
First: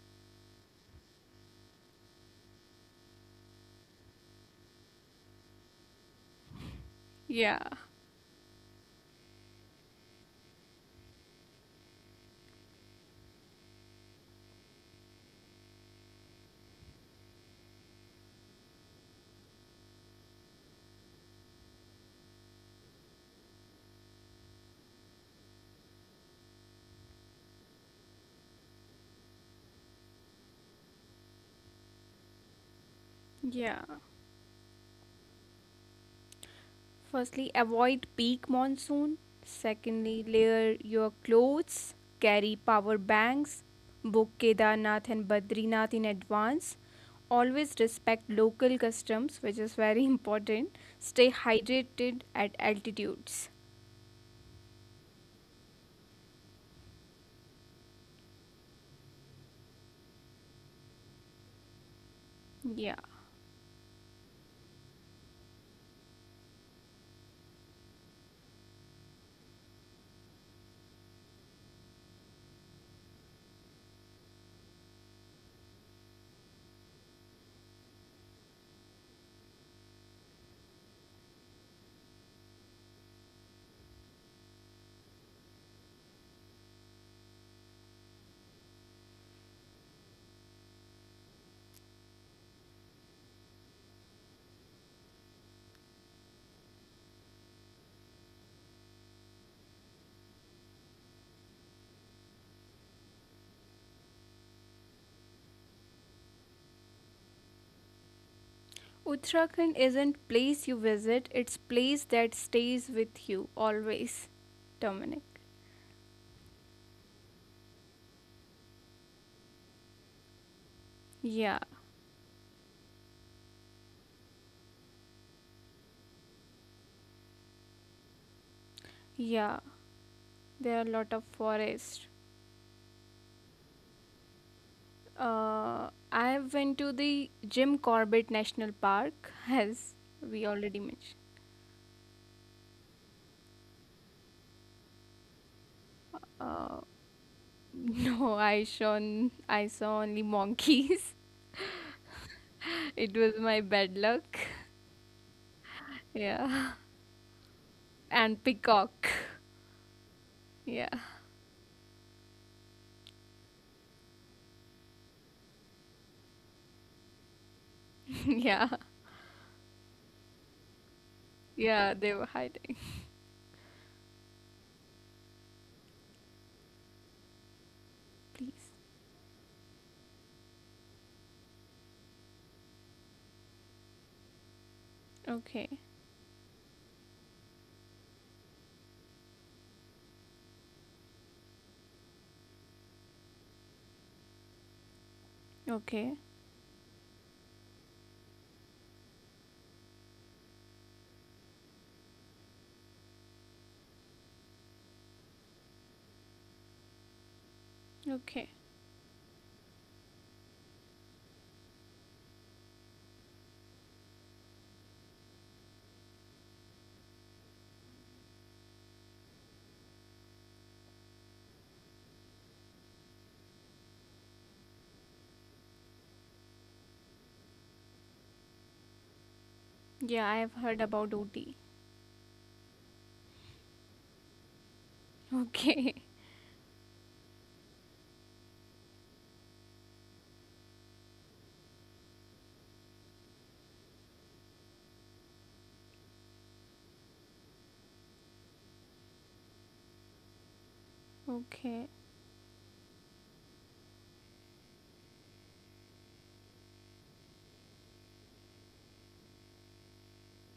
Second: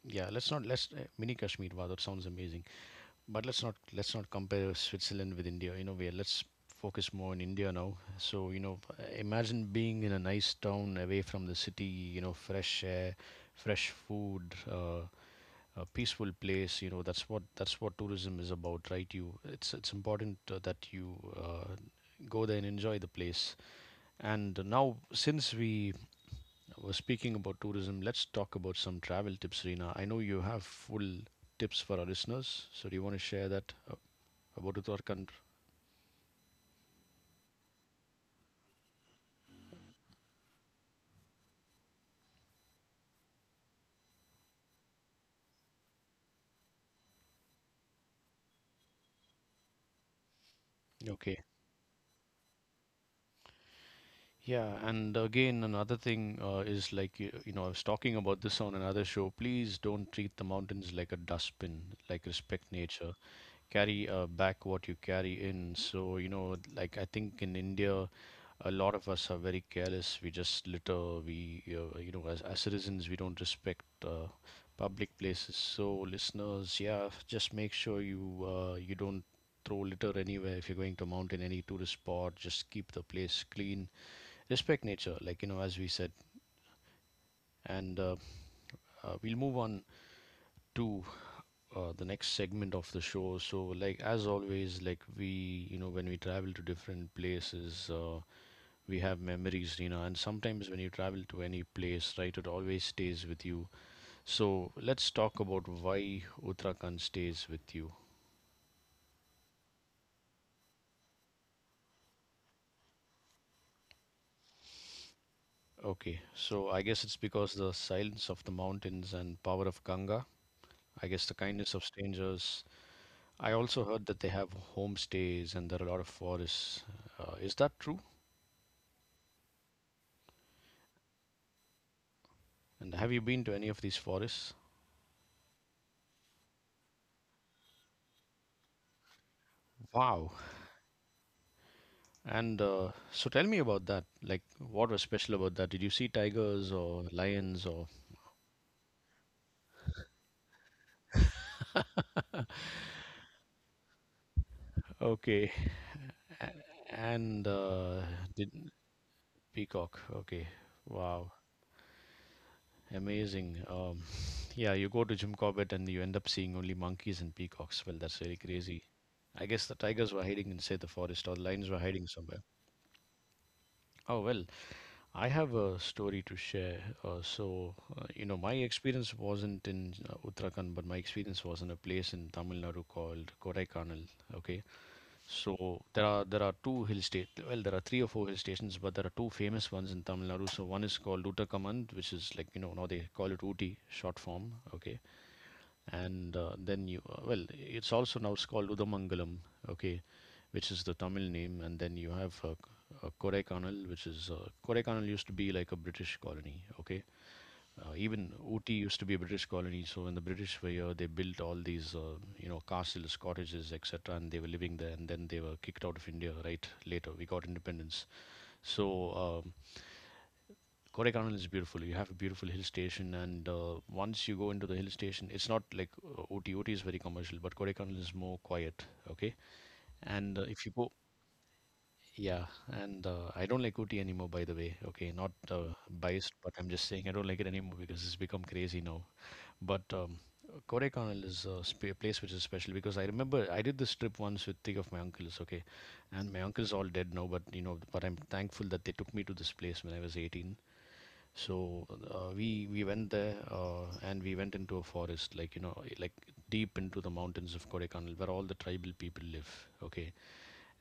Speaker 1: Yeah, let's not let's mini Kashmir. Wow, that sounds amazing. But let's not compare Switzerland with India. You know, we, let's focus more on
Speaker 2: Yeah,
Speaker 1: India now. So you know, imagine being in a nice town away from the city. You know, fresh air, fresh food, a peaceful place. You know, that's what tourism is about, right? You, it's important that you uh, go there and enjoy the place. And now, since we were speaking about tourism, let's talk about some travel tips, Reena. I know you have full tips for our listeners. So do you want to share that
Speaker 2: yeah.
Speaker 1: about it or country.
Speaker 2: Firstly, avoid peak monsoon. Secondly, layer your clothes, carry power banks, book Kedarnath and Badrinath in advance, always respect local customs, which is very important. Stay
Speaker 1: Okay.
Speaker 2: hydrated at altitudes.
Speaker 1: Yeah, and again, another thing is like, you know, I was talking about this on another show. Please don't treat the mountains like a dustbin, like respect
Speaker 2: Yeah,
Speaker 1: nature. Carry back what you carry in. So, you know, like I think in India, a lot of us are very careless. We just litter. You know, as citizens, we don't respect public places. So, listeners, yeah, just make sure you don't throw litter anywhere. If you're going to mountain, any tourist spot, just keep the place clean. Respect nature, like you know, as we said. And we'll move on to the next segment of the show. So, like as always, like we, you know, when we travel to different places. We have memories, Rina, and sometimes when you travel to any place, right, it always stays with you. So let's talk about why Uttarakhand stays with you.
Speaker 2: Uttarakhand isn't place you visit, it's place that stays with you always, Dominic.
Speaker 1: Okay, so I guess it's because the silence of the mountains and power of Ganga. I guess the
Speaker 2: Yeah,
Speaker 1: kindness of strangers. I also heard that they have homestays and there are a lot of forests. Is that true?
Speaker 2: yeah, there are a lot of forests.
Speaker 1: And have you been to any of these forests?
Speaker 2: uh, I went to the Jim Corbett National Park as
Speaker 1: Wow.
Speaker 2: we already mentioned.
Speaker 1: And so tell me about that. Like, what was special about that? Did you see tigers
Speaker 2: uh,
Speaker 1: or lions or?
Speaker 2: no, I saw only monkeys. It was my bad luck.
Speaker 1: Okay.
Speaker 2: Yeah,
Speaker 1: And
Speaker 2: and
Speaker 1: did
Speaker 2: peacock.
Speaker 1: Peacock. Okay.
Speaker 2: Yeah,
Speaker 1: Wow. Amazing. Yeah, you go to Jim Corbett and you end up seeing only monkeys and peacocks. Well, that's really crazy.
Speaker 2: yeah,
Speaker 1: I guess the tigers were hiding inside the forest or the lions were hiding
Speaker 2: yeah, they
Speaker 1: somewhere.
Speaker 2: were hiding.
Speaker 1: Oh, well, I have a story to share. My
Speaker 2: Please.
Speaker 1: experience wasn't in Uttarakhand, but my experience was in a place in Tamil Nadu called Kodaikanal. Okay. So there
Speaker 2: Okay,
Speaker 1: are there are two hill state, well, there are three or four hill stations, but there are two famous ones in Tamil Nadu. So one is called Lutakamand, which is like now they call it Ooty short form. Okay. And
Speaker 2: okay,
Speaker 1: then you well, it's also now it's called Udamangalam, okay, which is the Tamil name. And then you have Kodaikanal, which is Kodaikanal used to be like a British colony. Okay. Even Ooty
Speaker 2: okay.
Speaker 1: used to be a British colony, so when the British were here, they built all these, castles, cottages, etc., and they were living there. And then they were kicked out of India. Right later, we got independence. So um, Kodaikanal is beautiful. You have a beautiful hill station, and once you go into the hill station, it's not like Ooty. Ooty is very commercial, but Kodaikanal is more quiet. Okay, and
Speaker 2: Yeah, I
Speaker 1: if you
Speaker 2: have
Speaker 1: go,
Speaker 2: heard about OT.
Speaker 1: yeah, and I don't like OT anymore, by the way. Okay, not
Speaker 2: Okay,
Speaker 1: biased, but I'm just saying I don't like it anymore because it's become crazy now. But Kodaikanal is a sp place which is special because I remember I did this trip once with three of my uncles. Okay, and my uncles all dead now, but I'm thankful that they took me to this place when I was 18. So
Speaker 2: okay,
Speaker 1: we went there and we went into a forest, like like deep into the mountains of Kodaikanal, where all the tribal people live. Okay,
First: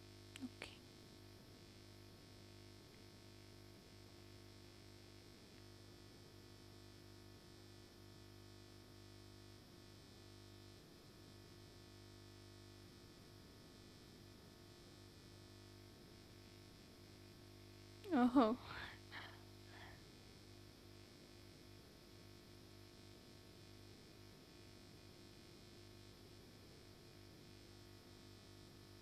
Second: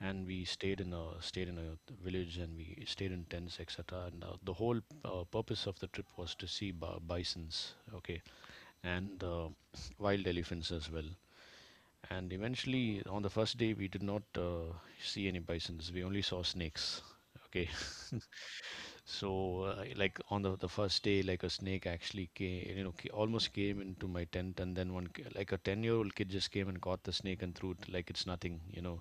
Speaker 1: and we
Speaker 2: okay.
Speaker 1: stayed in a village, and we stayed in tents, etc. And the whole purpose of the trip was to see bisons. Okay, and wild elephants as well. And eventually on the first day we did not see any bisons, we only saw snakes. Okay.
Speaker 2: Oh,
Speaker 1: So like on the, first day, like a snake actually came, almost came into my tent. And then like a 10-year-old year old kid just came and caught the snake and threw it like it's nothing,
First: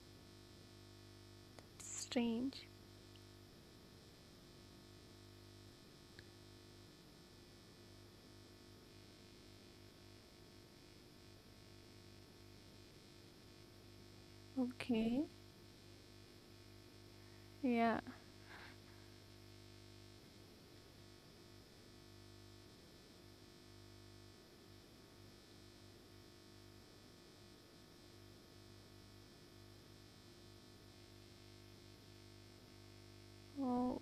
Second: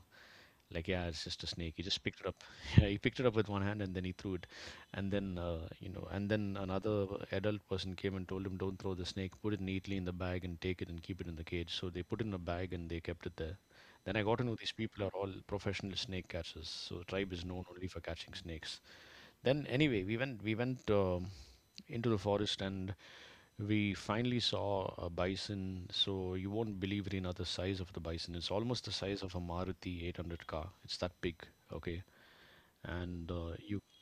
Speaker 1: like, yeah, it's just a snake, he just picked it up.
Speaker 2: strange.
Speaker 1: Yeah, he picked it up with one hand and then he threw it. And then another adult person came and told him, don't throw the snake, put it neatly in the bag and take it and keep it in the cage. So they put it in a bag and they kept it there. Then I got to know these people are
Speaker 2: Okay,
Speaker 1: all professional snake catchers, so the tribe is known only for
Speaker 2: yeah.
Speaker 1: catching snakes. Then anyway, we went into the forest, and we finally saw a bison. So you won't believe, Reena, the size of the bison. It's almost the size of a Maruti 800 car. It's that big. Okay, and
Speaker 2: Oh,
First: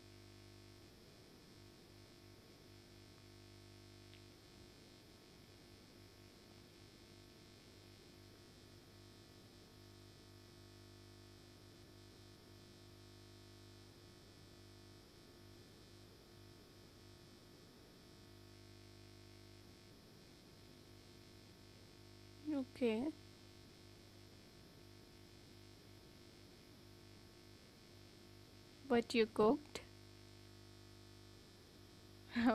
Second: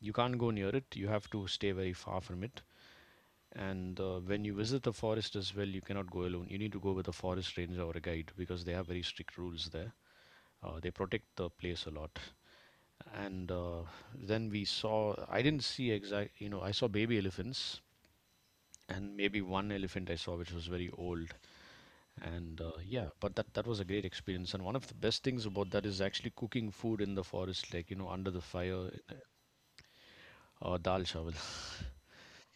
Speaker 1: you can't go near it. You have to stay very far from it. And when you visit the forest as well, you cannot go alone. You need to go with a forest ranger or a guide because they have very strict rules there. They protect the place a lot. And then we saw, I didn't see exact you know I saw baby elephants, and maybe one elephant I saw which was very old. And yeah,
Speaker 2: okay.
Speaker 1: but that was a great experience. And one of the best things about that is actually cooking food in the forest, like under the fire.
Speaker 2: But you cooked?
Speaker 1: Dal chawal.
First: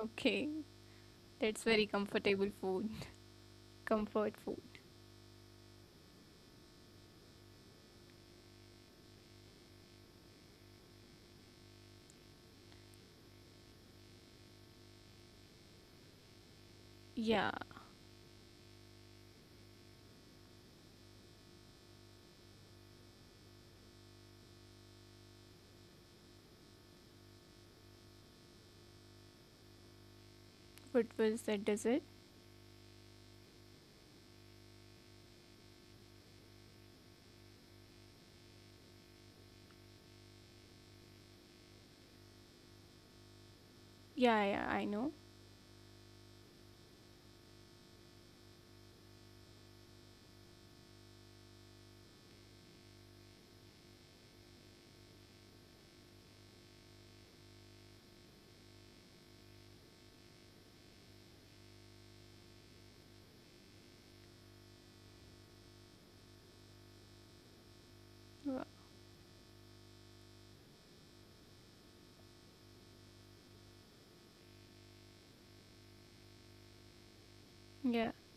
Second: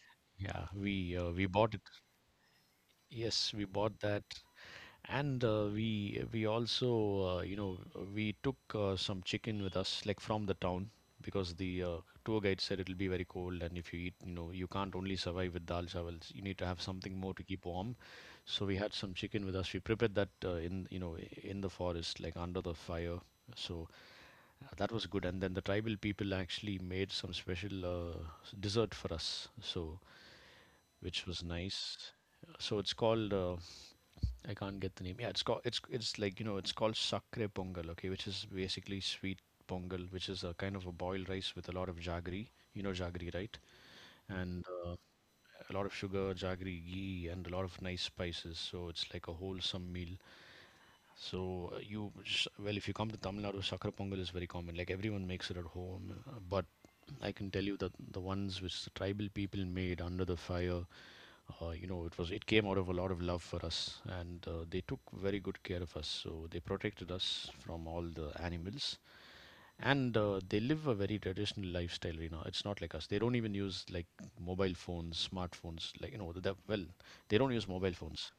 Speaker 1: Yeah, we
Speaker 2: that's
Speaker 1: bought it.
Speaker 2: very comfortable food.
Speaker 1: Yes, we bought that.
Speaker 2: Comfort food.
Speaker 1: And we also we took some chicken with us, like from the town, because the tour guide said it'll be very cold, and if you eat, you can't only survive with dal chawals. You need to have something more to
Speaker 2: Yeah,
Speaker 1: keep warm. So we had some chicken with us. We prepared that in you know in the forest, like under the fire. So that was good. And then the tribal people actually made some special dessert for us. So
Speaker 2: what
Speaker 1: which was
Speaker 2: was that
Speaker 1: nice.
Speaker 2: dessert?
Speaker 1: So it's called. I can't get the name. Yeah, it's called, it's like it's called sakre pongal. Okay, which is basically sweet pongal, which is a kind of a boiled rice with a lot of jaggery. You know jaggery, right?
Speaker 2: Yeah,
Speaker 1: And
Speaker 2: yeah, I know.
Speaker 1: a lot of sugar, jaggery, ghee, and a lot of nice spices. So it's like a wholesome meal. So well, if you come to Tamil Nadu, sakre pongal is very common. Like everyone makes it at home, but I can tell you that the ones which the tribal people made under the fire, it came out of a lot of love for us. And they took very good care of us, so they protected us from all the
Speaker 2: Yeah.
Speaker 1: animals. And they live a very traditional lifestyle, it's not like us, they don't even use like mobile phones, smartphones, like the, well, they don't use mobile
Speaker 2: Yeah.
Speaker 1: phones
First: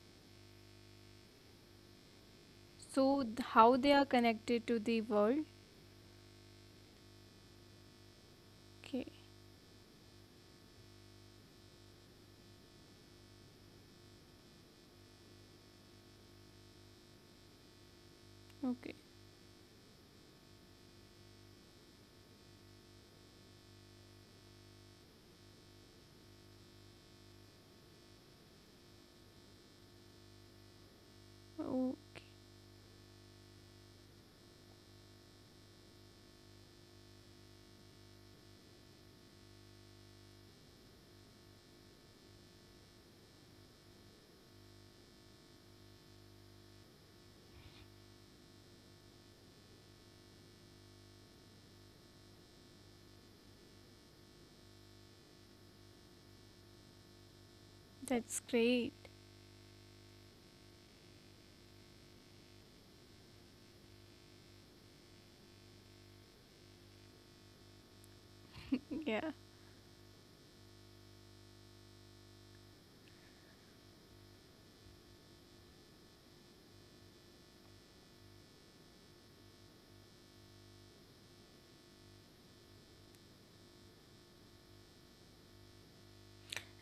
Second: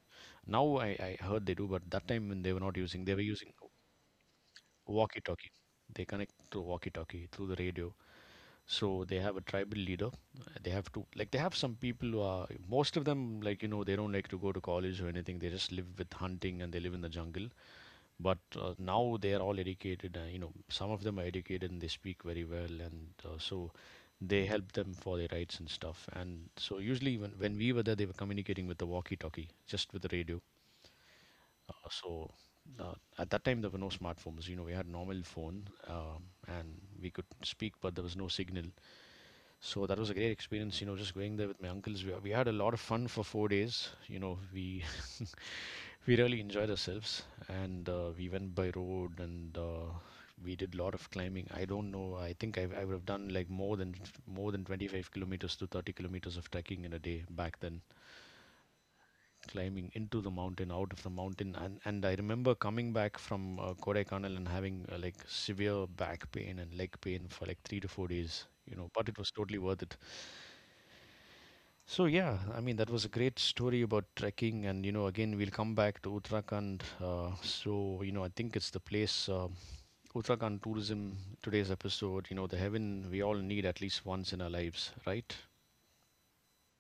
Speaker 1: now. I heard they do, but that time when they were not using, they
Speaker 2: So,
Speaker 1: were
Speaker 2: th-
Speaker 1: using
Speaker 2: how they are connected to the
Speaker 1: walkie
Speaker 2: world?
Speaker 1: talkie. They connect through walkie talkie, through the radio. So
Speaker 2: Okay,
Speaker 1: they have a tribal leader. They have to, like, they have some people who are, most of them, like, they don't like to go to college or anything, they just live with hunting and they live in the jungle. But
Speaker 2: okay.
Speaker 1: now they are all educated, some of them are educated and they speak very well. And so they help them for their rights and stuff. And so usually when, we were there they were communicating with the walkie talkie, just with the radio. uh,
Speaker 2: Oh,
Speaker 1: so uh, at that time there were no smartphones, we had normal phone, and we could speak but there was no signal. So that was a great experience, just going there with my uncles. We had a lot of fun for 4 days. You know, we We really enjoyed ourselves. And we went by road. And we did a lot of climbing. I don't know. I think I would have done like more than 25 kilometers to 30 kilometers of trekking in a day back then.
Speaker 2: that's great.
Speaker 1: Climbing into the mountain, out of the mountain. And I remember coming back from Kodaikanal and having like severe back pain and leg pain for like 3 to 4 days. But it
Speaker 2: Yeah.
Speaker 1: was totally worth it. So yeah, I mean, that was a great story about trekking. And again we'll come back to Uttarakhand. So I think it's the place, Uttarakhand tourism, today's episode. The heaven we all need at least once in our lives, right?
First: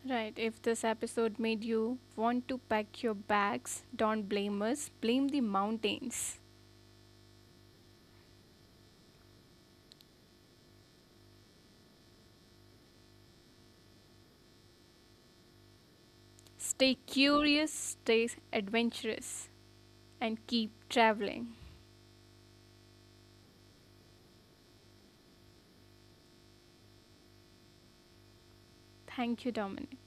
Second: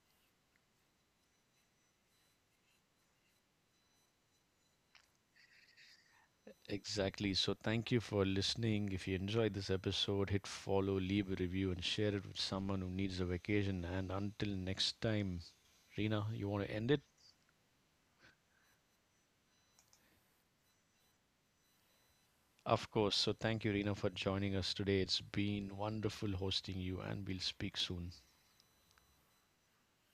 Speaker 2: Right. If this episode made you want to pack your bags, don't blame us. Blame the mountains.
Speaker 1: Exactly. So thank you for listening. If you enjoyed this episode, hit follow, leave a review, and share it with someone who needs a vacation. And until next time, Reena, you want to end
Speaker 2: Stay
Speaker 1: it?
Speaker 2: curious, stay adventurous, and keep traveling.
Speaker 1: Of course. So thank you, Reena, for joining us today. It's been wonderful hosting you, and we'll speak soon.
Speaker 2: Thank you, Dominic.